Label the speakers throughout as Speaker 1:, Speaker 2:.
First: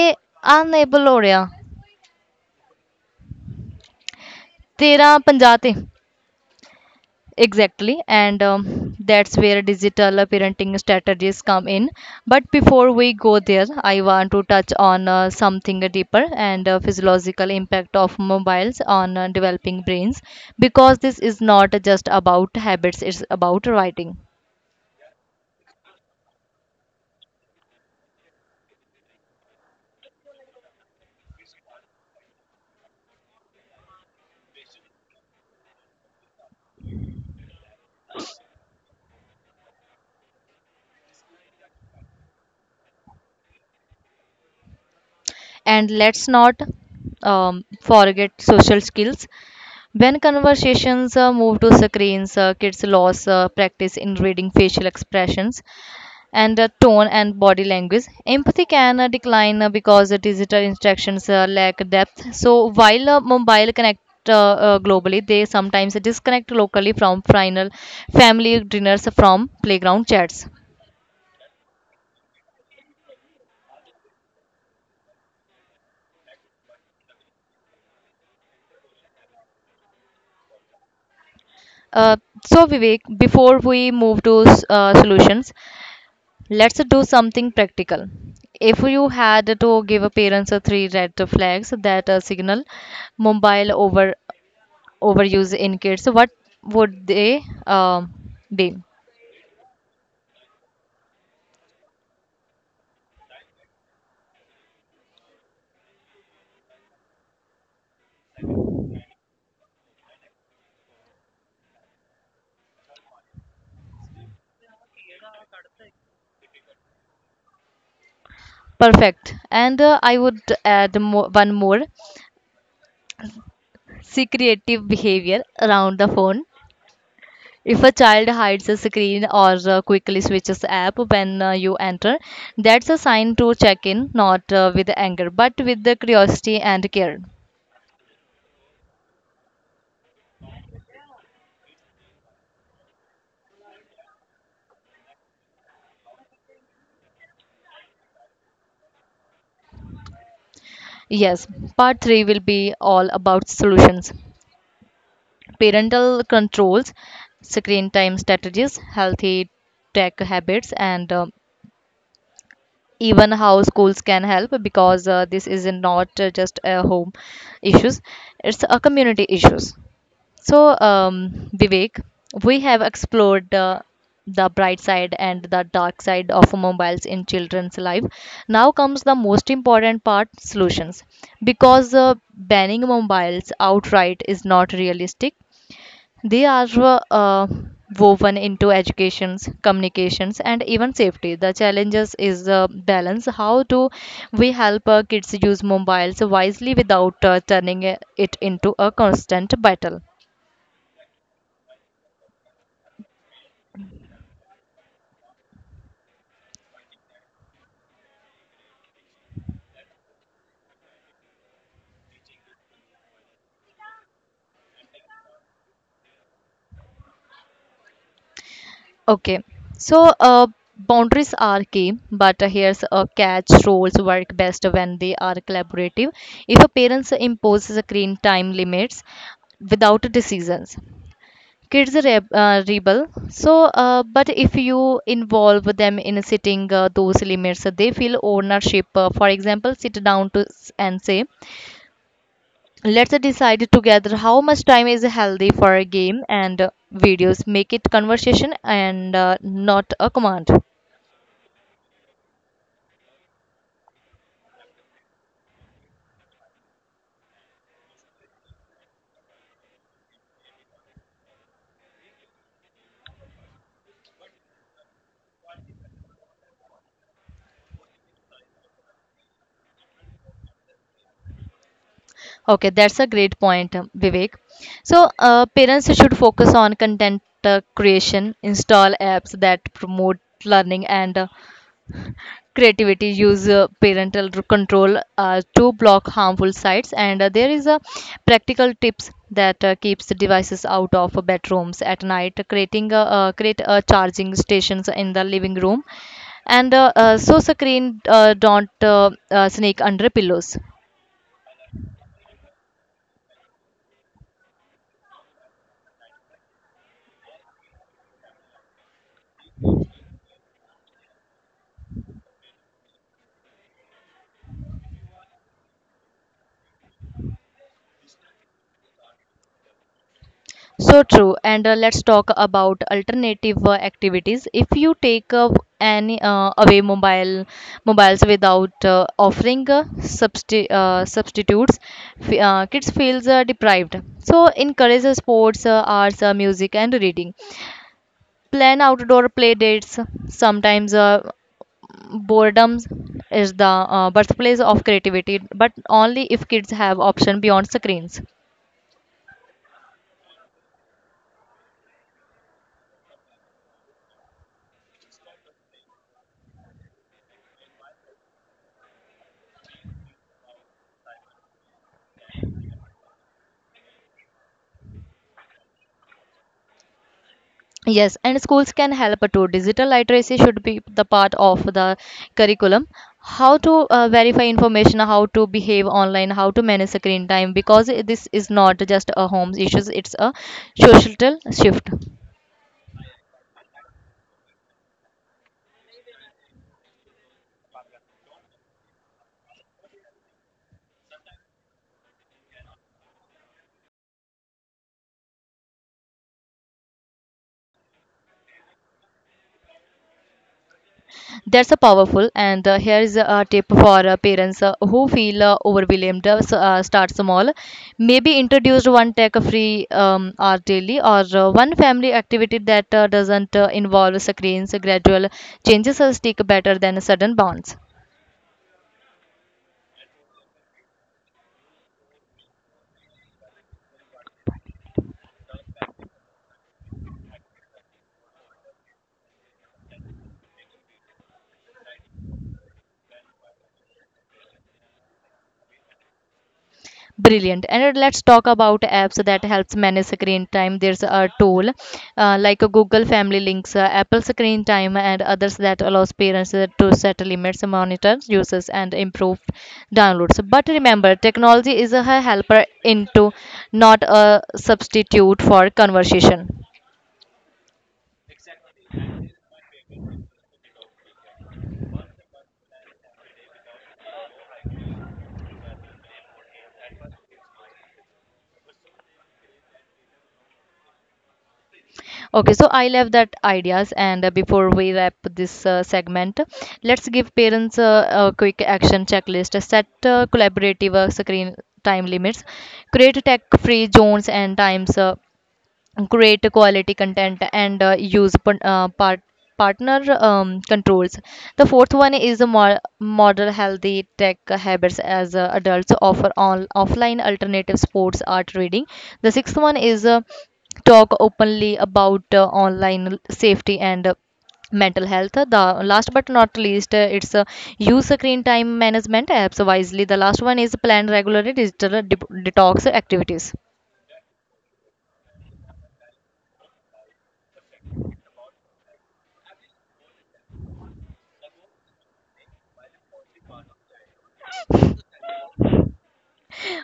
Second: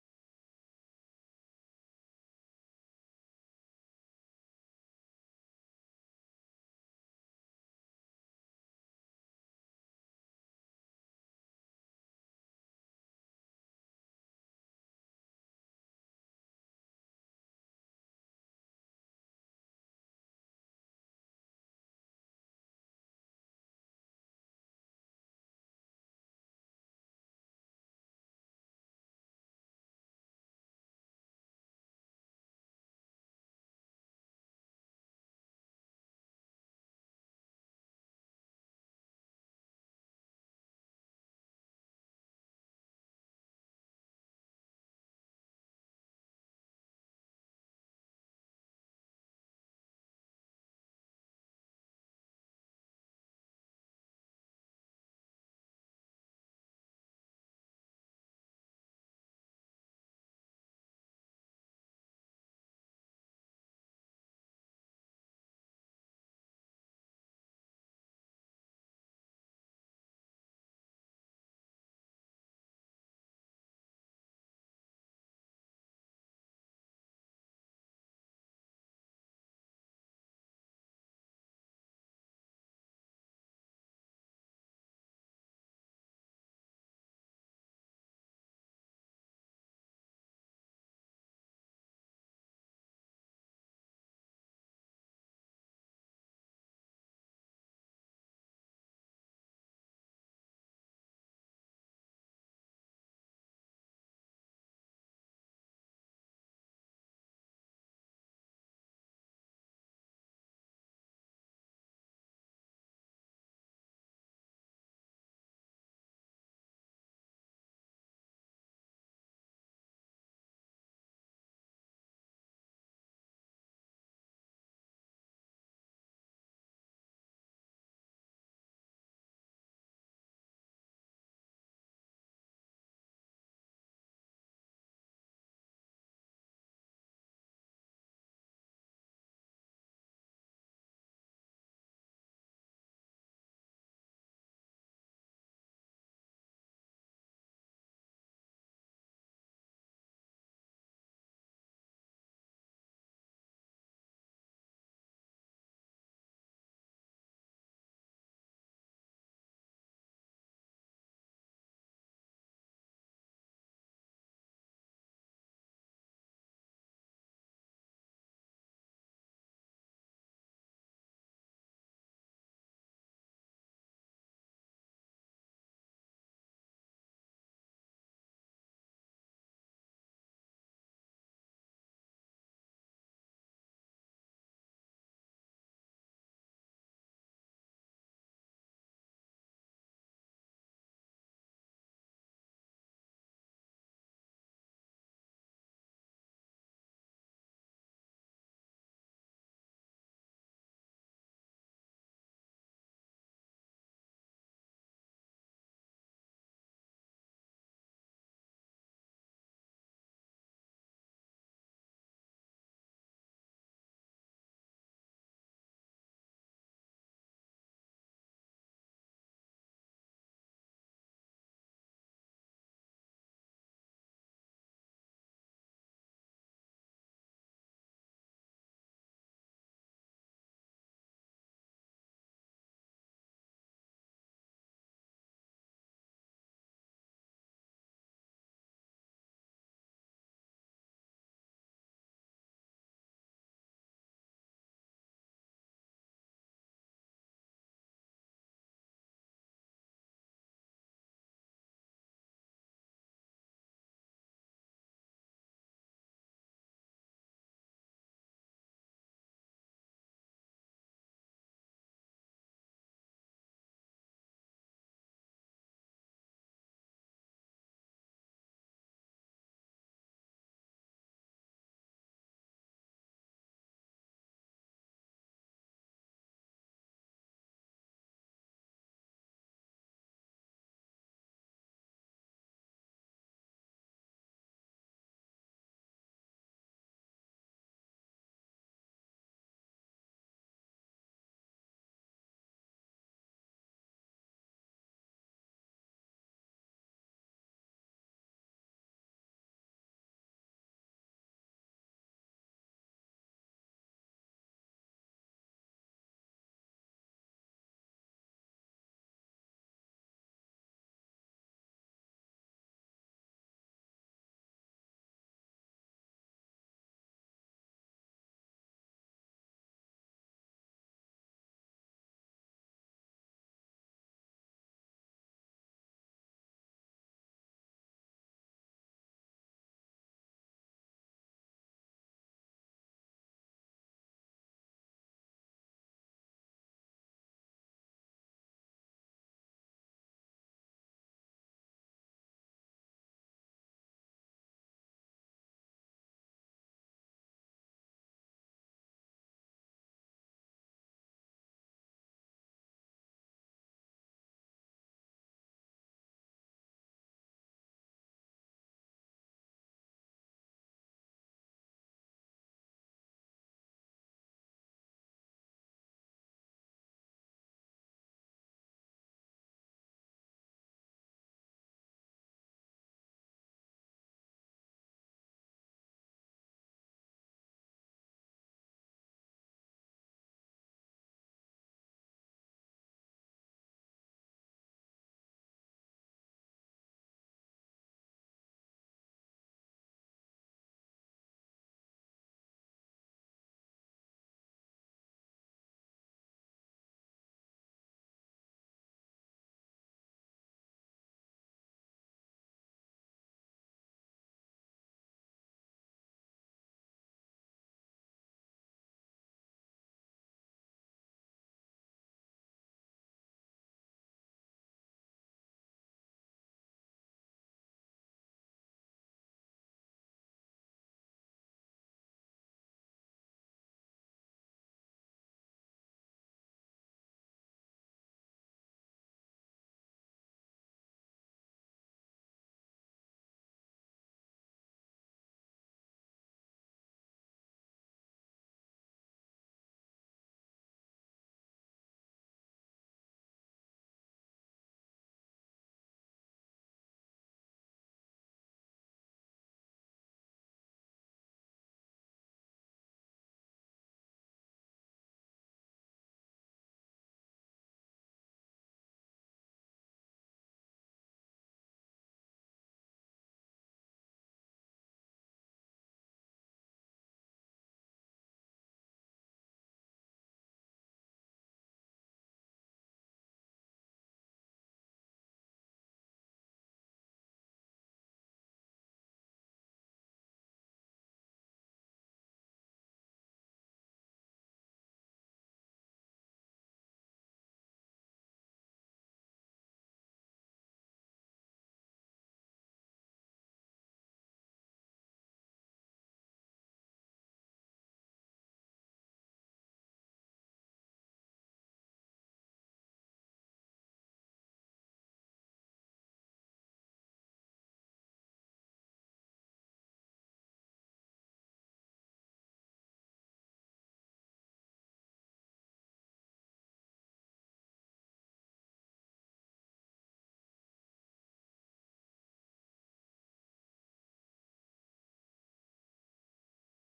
Speaker 1: A unable or yeah, तेरह पंजा थे exactly. And that's where digital parenting strategies come in. But before we go there, I want to touch on something deeper, and physiological impact of mobiles on developing brains, because this is not just about habits, it's about writing. And let's not forget social skills. When conversations move to screens, kids lose practice in reading facial expressions and tone and body language. Empathy can decline because digital interactions lack depth. So while mobile connect globally, they sometimes disconnect locally from final family dinners, from playground chats. Uh, so Vivek, before we move to solutions, let's do something practical. If you had to give a parents a three red flags that signal mobile over overuse in kids, what would they be? Perfect. And I would add mo one more: secretive behavior around the phone. If a child hides a screen or quickly switches app when you enter, that's a sign to check in, not with anger, but with the curiosity and care. Yes, part three will be all about solutions: parental controls, screen time strategies, healthy tech habits, and even how schools can help, because this is not just a home issues, it's a community issues. So, Vivek, we have explored the bright side and the dark side of mobiles in children's life. Now comes the most important part: solutions. Because banning mobiles outright is not realistic, they are woven into educations, communications, and even safety. The challenges is balance. How do we help kids use mobiles wisely without turning it into a constant battle? Okay, so boundaries are key, but here's a catch: roles work best when they are collaborative. If a parent imposes screen time limits without decisions, kids rebel. But if you involve them in setting those limits, they feel ownership. For example, sit down and say, let's decide together how much time is healthy for a game and videos. Make it conversation and not a command. Okay, that's a great point, Vivek. So, parents should focus on content creation, install apps that promote learning and creativity, use parental control to block harmful sites, and there is a practical tips that keeps the devices out of bedrooms at night, create charging stations in the living room, and so screen don't sneak under pillows. So true. And let's talk about alternative activities. If you take any away mobiles without offering substitutes, kids feels deprived. So encourage sports, arts, music, and reading. Plan outdoor play dates. Sometimes boredom is the birthplace of creativity, but only if kids have option beyond screens. Yes, and schools can help too. Digital literacy should be the part of the curriculum: how to verify information, how to behave online, how to manage screen time, because this is not just a home issues, it's a social shift. That's a powerful, and here is a tip for parents who feel overwhelmed. Start small, maybe introduce one tech-free hour daily or one family activity that doesn't involve screens. Gradual changes stick better than sudden bounce. Brilliant. And let's talk about apps that helps manage screen time. There's a tool like a Google Family Links, Apple Screen Time, and others that allows parents to set limits, monitor uses, and improve downloads. But remember, technology is a helper into, not a substitute for conversation. Okay, so I love that ideas. And before we wrap this segment, let's give parents a quick action checklist. Set collaborative screen time limits. Create tech-free zones and times. Great quality content and use partner controls. The fourth one is a model healthy tech habits as adults, offer on offline alternative sports, art, reading. The sixth one is talk openly about online safety and mental health. The last but not least, it's use screen time management apps wisely. The last one is plan regularly digital detox activities.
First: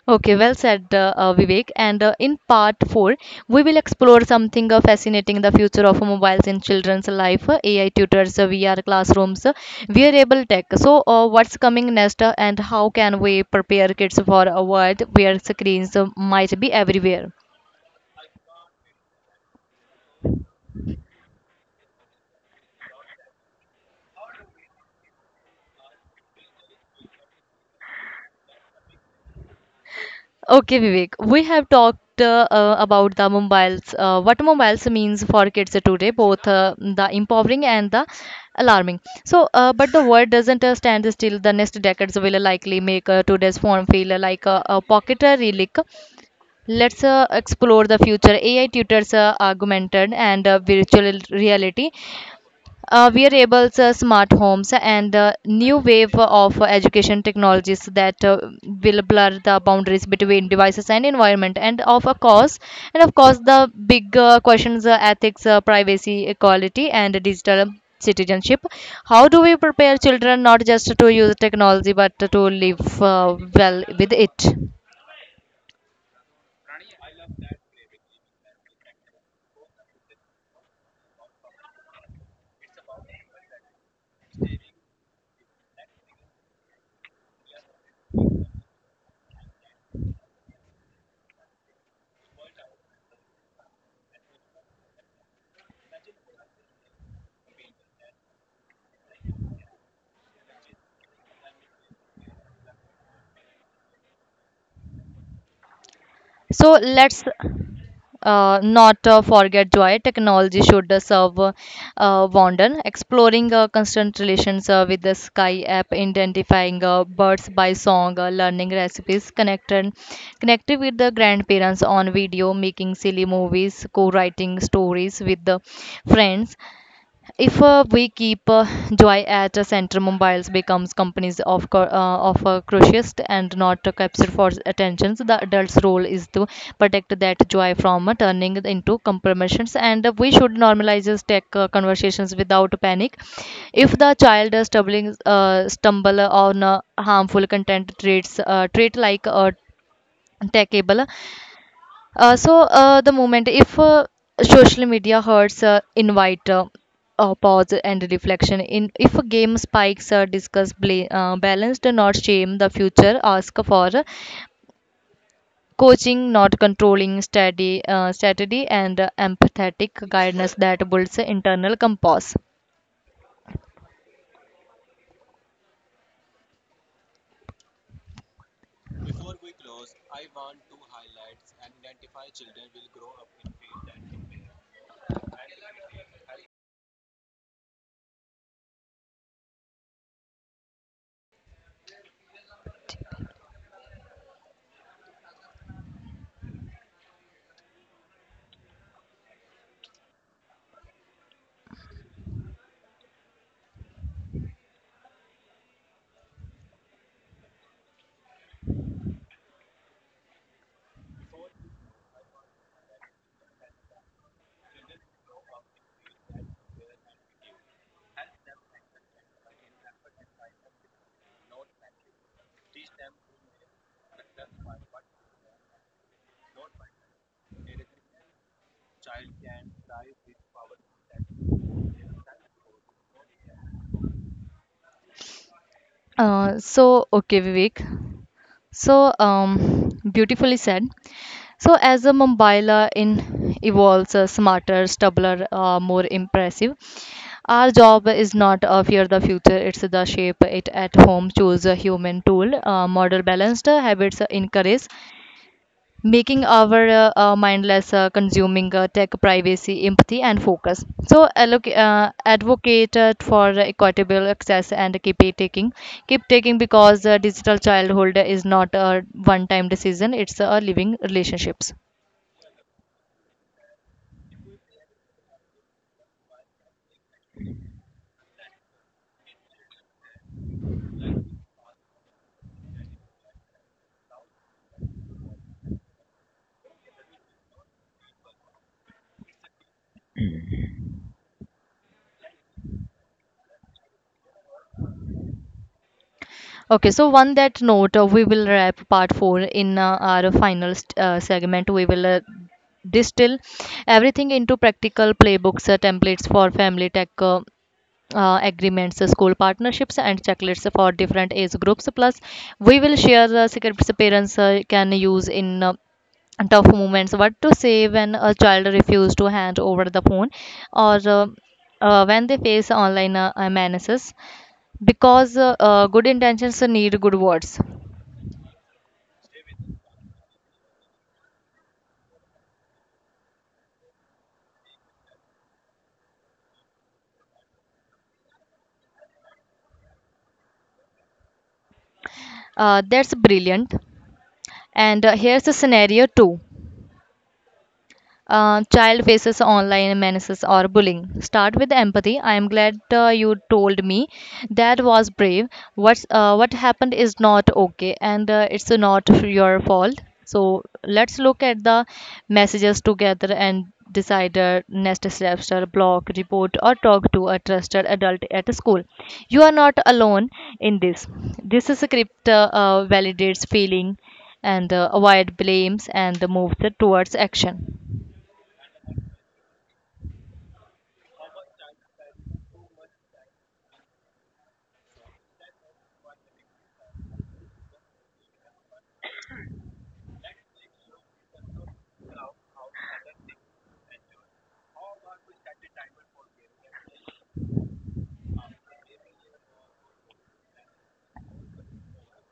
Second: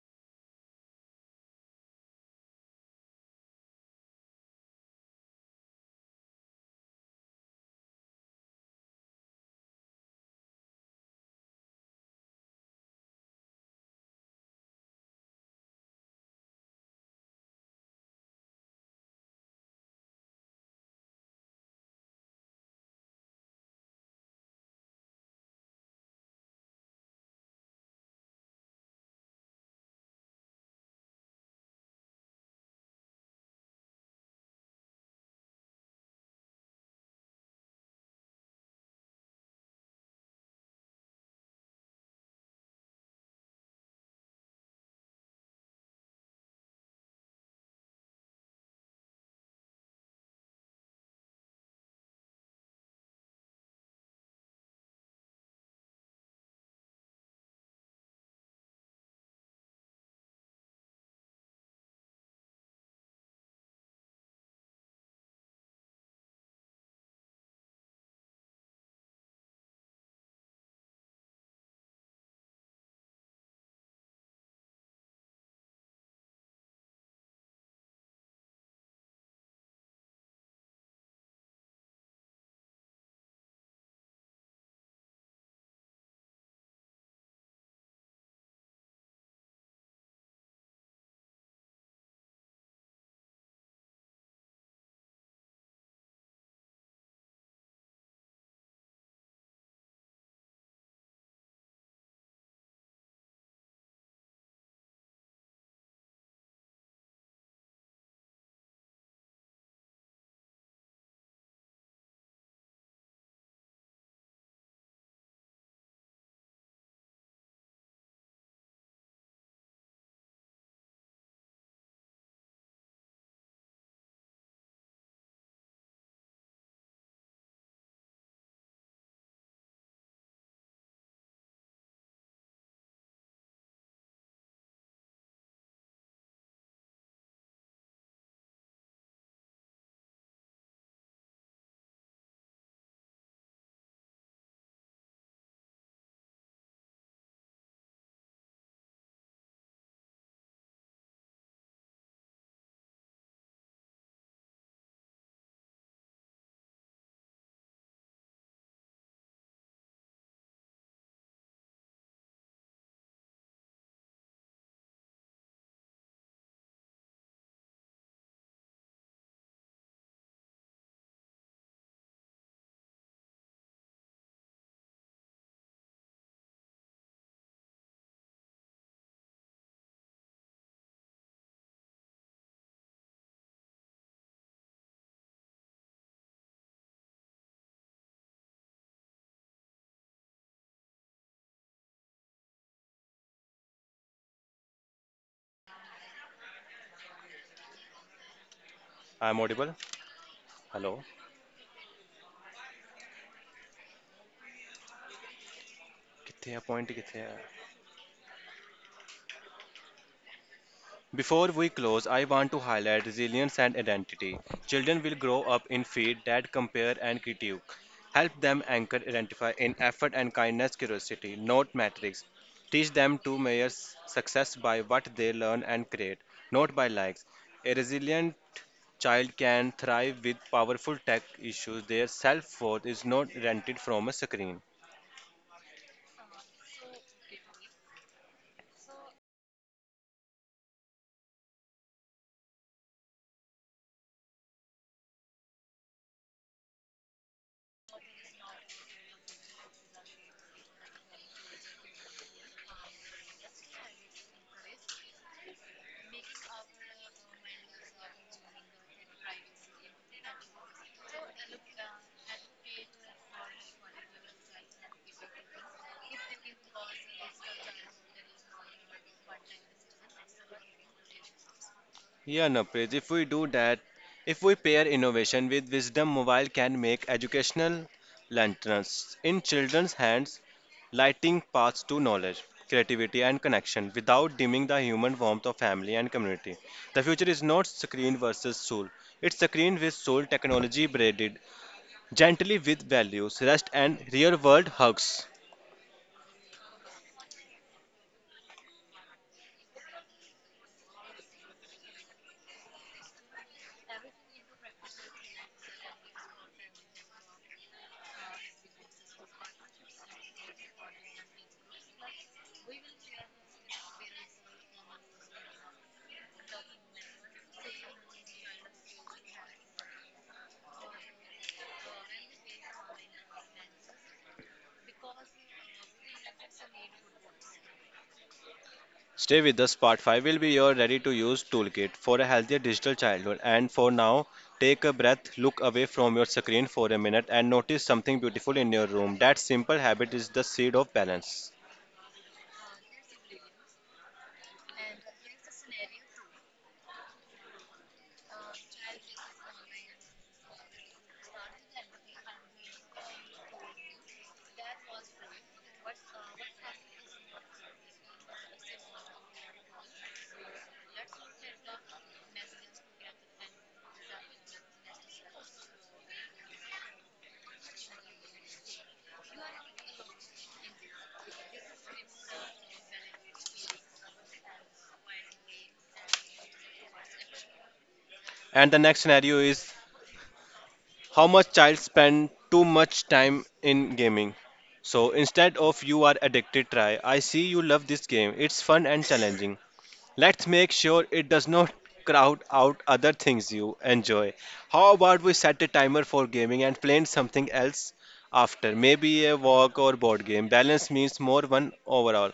Speaker 1: Okay, well said, Vivek. And in part four, we will explore something fascinating: the future of mobiles in children's life, AI tutors, VR classrooms, wearable tech. So, what's coming next, and how can we prepare kids for a world where screens might be everywhere? Okay, Vivek, we have talked about the mobiles, what mobiles means for kids today, both the empowering and the alarming. So, but the world doesn't stand still. The next decades will likely make today's phone feel like a pocket relic. Let's explore the future. AI tutors, augmented and virtual reality, wearables, smart homes, and new wave of education technologies that will blur the boundaries between devices and environment. And of course, the big questions: ethics, privacy, equality, and digital citizenship. How do we prepare children not just to use technology but to live well with it? So let's not forget joy. Technology should serve wonder. Exploring constant relations with the Sky app, identifying birds by song, learning recipes, connected with the grandparents on video, making silly movies, co-writing stories with the friends. If we keep joy at a center, mobiles becomes companies of of a crucialist and not a capture for attention. So the adult's role is to protect that joy from turning it into compromises, and we should normalize this tech conversations without panic. If the child is stumbling stumble on harmful content, trait like techable. The moment if social media hurts, invite pause and reflection. In if a game spikes, discuss balance. Do not shame the future. Ask for coaching, not controlling. Steady and empathetic guidance that builds internal compass.
Speaker 2: I'm audible. Hello. किथे है point किथे है? Before we close, I want to highlight resilience and identity. Children will grow up in feet that compare and critique. Help them anchor, identify in effort and kindness, curiosity, not metrics. Teach them to measure success by what they learn and create, not by likes. A resilient child can thrive with powerful tech issues. Their self worth is not rented from a screen.
Speaker 1: So okay, Vivek. So beautifully said. So, as a Mumbaila in evolves smarter, stabler, more impressive, our job is not fear the future, it's the shape it at home. Choose a human tool, model balanced habits, encourage making our mindless consuming tech privacy, empathy, and focus. So, advocate for equitable access and keep taking, because digital childhood is not a one-time decision, it's a living relationships.
Speaker 2: Yeah, Napraj, if we do that, if we pair innovation with wisdom, mobile can make educational lanterns in children's hands, lighting paths to knowledge, creativity, and connection without dimming the human warmth of family and community. The future is not screen versus soul, it's screen with soul technology braided gently with values, rest, and real world hugs.
Speaker 1: Okay, so on that note, we will wrap part four. In our final segment, we will distill everything into practical playbooks, templates for family tech, agreements, school partnerships, and checklists for different age groups. Plus, we will share the secrets parents can use in tough moments: what to say when a child refuses to hand over the phone, or when they face online menaces, because good intentions need good words.
Speaker 2: Stay with us. Part 5 will be your ready to use toolkit for a healthier digital childhood. And for now, take a breath, look away from your screen for a minute, and notice something beautiful in your room. That simple habit is the seed of balance.
Speaker 1: That's brilliant. And here's the scenario two. Child faces online menaces or bullying. Start with empathy. I am glad you told me. That was brave. What happened is not okay, and it's not your fault. So let's look at the messages together and decide next steps, or blog, report, or talk to a trusted adult at school. You are not alone in this. This is script validates feeling and avoid blames and moves towards action.
Speaker 2: And the next scenario is how much child spend too much time in gaming. So instead of you are addicted, try I see you love this game. It's fun and challenging. Let's make sure it does not crowd out other things you enjoy. How about we set a timer for gaming and playing something else after? Maybe a walk or board game. Balance means more one overall.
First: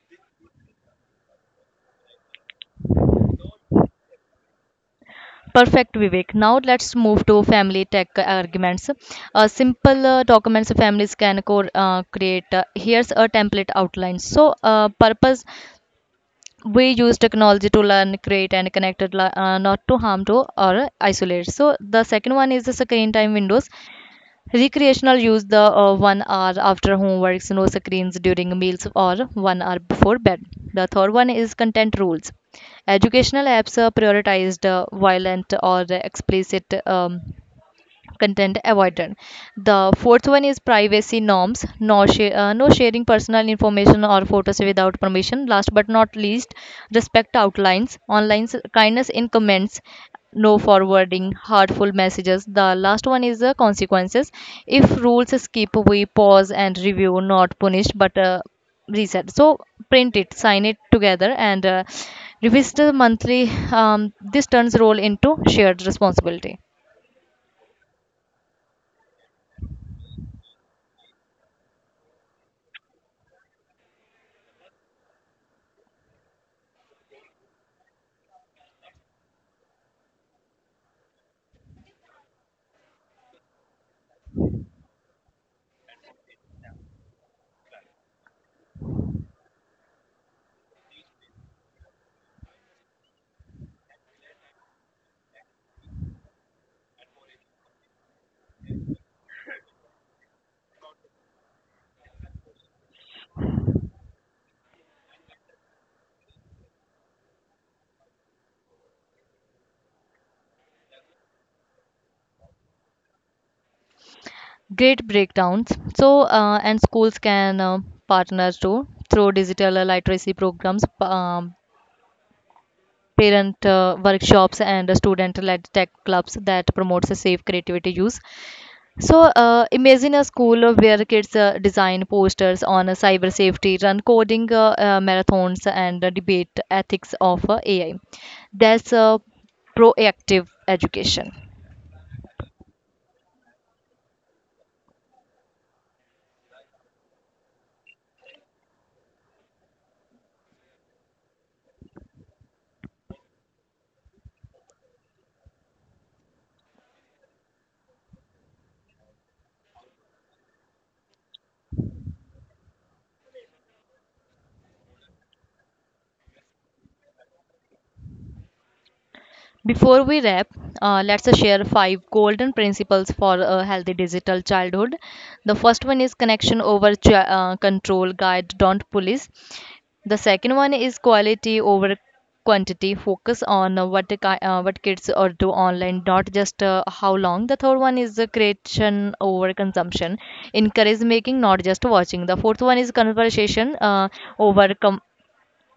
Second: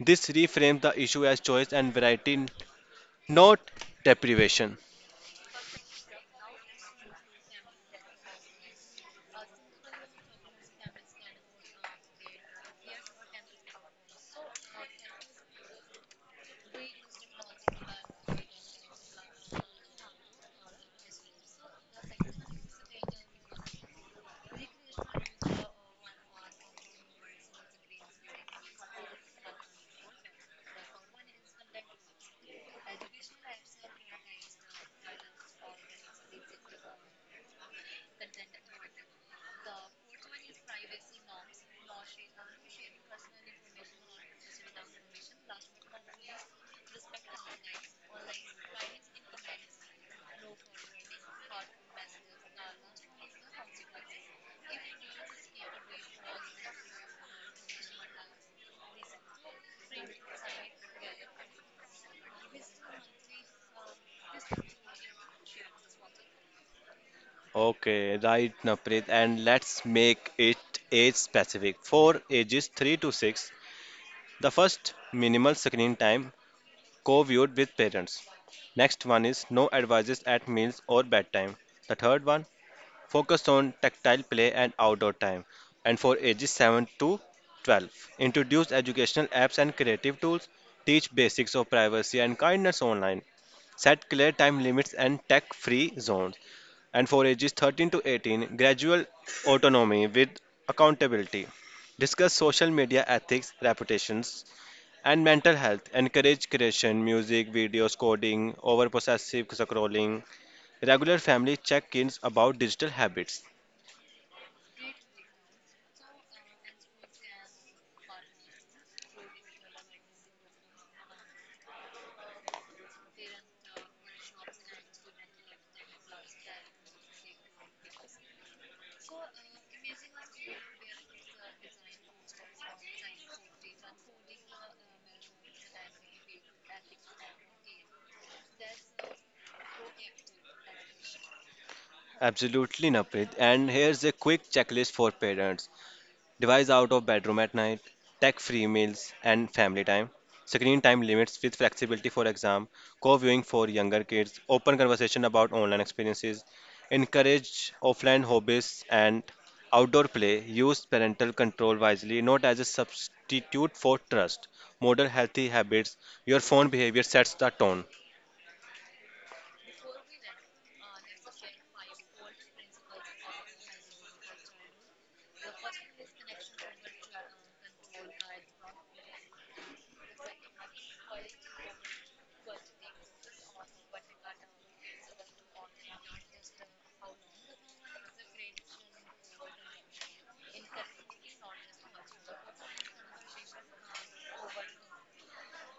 Speaker 2: This reframes the issue as choice and variety, not deprivation.
Speaker 1: Perfect, Vivek. Now let's move to family tech arguments. Simple documents families can create. Here's a template outline. So, purpose: we use technology to learn, create, and connect, it, not to harm to or isolate. So, the second one is the screen time windows. Recreational use the 1 hour after homeworks, no screens during meals, or 1 hour before bed. The third one is content rules. Educational apps are prioritized, violent or explicit content avoided. The fourth one is privacy norms, no sharing personal information or photos without permission. Last but not least, respect outlines, kindness in comments, no forwarding hurtful messages. The last one is the consequences. If rules skip, we pause and review, not punish, but reset. So print it, sign it together, and revisit the monthly. This turns role into shared responsibility.
Speaker 2: Okay, right, Naprit, and let's make it age specific. For ages 3 to 6, the first minimal screen time co-viewed with parents. Next one is no advices at meals or bedtime. The third one, focus on tactile play and outdoor time. And for ages 7 to 12, introduce educational apps and creative tools. Teach basics of privacy and kindness online. Set clear time limits and tech-free zones. And for ages 13 to 18, gradual autonomy with accountability. Discuss social media ethics, reputations, and mental health. Encourage creation, music, videos, coding, over possessive scrolling, regular family check ins about digital habits.
Speaker 1: Great breakdowns. So, and schools can partner too, through digital literacy programs, parent workshops, and student-led tech clubs that promotes a safe creativity use. So, imagine a school where kids design posters on cyber safety, run coding marathons, and debate ethics of AI. That's proactive education.
Speaker 2: Absolutely, Naprit. And here's a quick checklist for parents. Device out of bedroom at night, tech free meals and family time, screen time limits with flexibility for exam, co viewing for younger kids, open conversation about online experiences, encourage offline hobbies and outdoor play, use parental control wisely, not as a substitute for trust, model healthy habits. Your phone behavior sets the tone.
Speaker 1: Before we wrap, let's share 5 golden principles for a healthy digital childhood. The first one is connection over control, guide, don't police. The second one is quality over quantity. Focus on what what kids are do online, not just how long. The third one is creation over consumption. Encourage making, not just watching. The fourth one is conversation uh, over com-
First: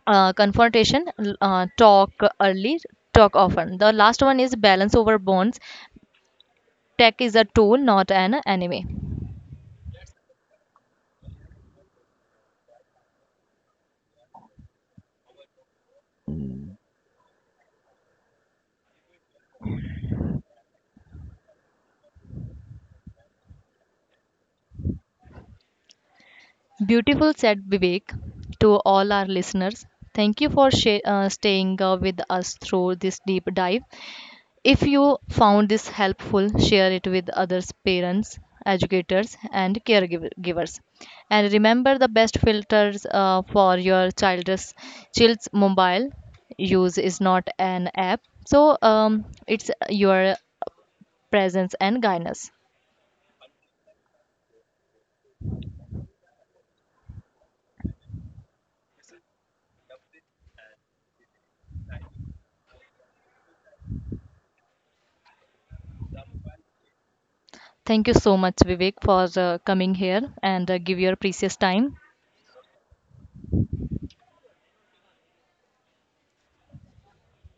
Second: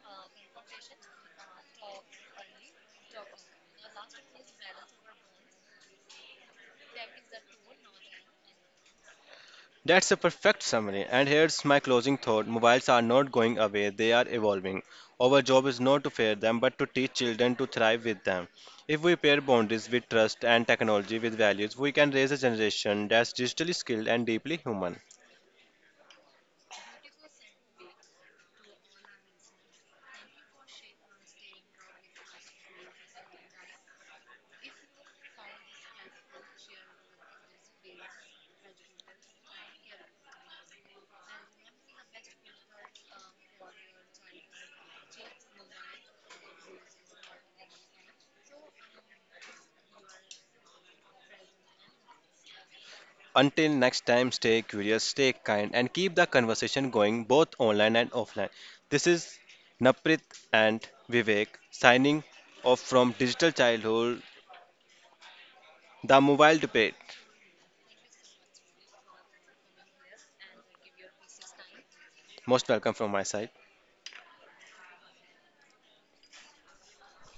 Speaker 1: uh, confrontation. Talk early, talk often. The last one is balance over bonds. Tech is a tool, not an enemy.
Speaker 2: That's a perfect summary. And here's my closing thought mobiles are not going away, they are evolving. Our job is not to fear them, but to teach children to thrive with them. If we pair boundaries with trust and technology with values, we can raise a generation that's digitally skilled and deeply human.
Speaker 1: Beautiful said, Vivek. To all our listeners, thank you for staying with us through this deep dive. If you found this helpful, share it with others: parents, educators, and caregivers. And remember, the best filters for your child's mobile use is not an app, so it's your presence and guidance.
Speaker 2: Until next time, stay curious, stay kind, and keep the conversation going both online and offline. This is Naprit and Vivek signing off from Digital Childhood, the mobile debate.
Speaker 1: Thank you so much, Vivek, for coming here and give your precious time.
Speaker 2: Most welcome from my side.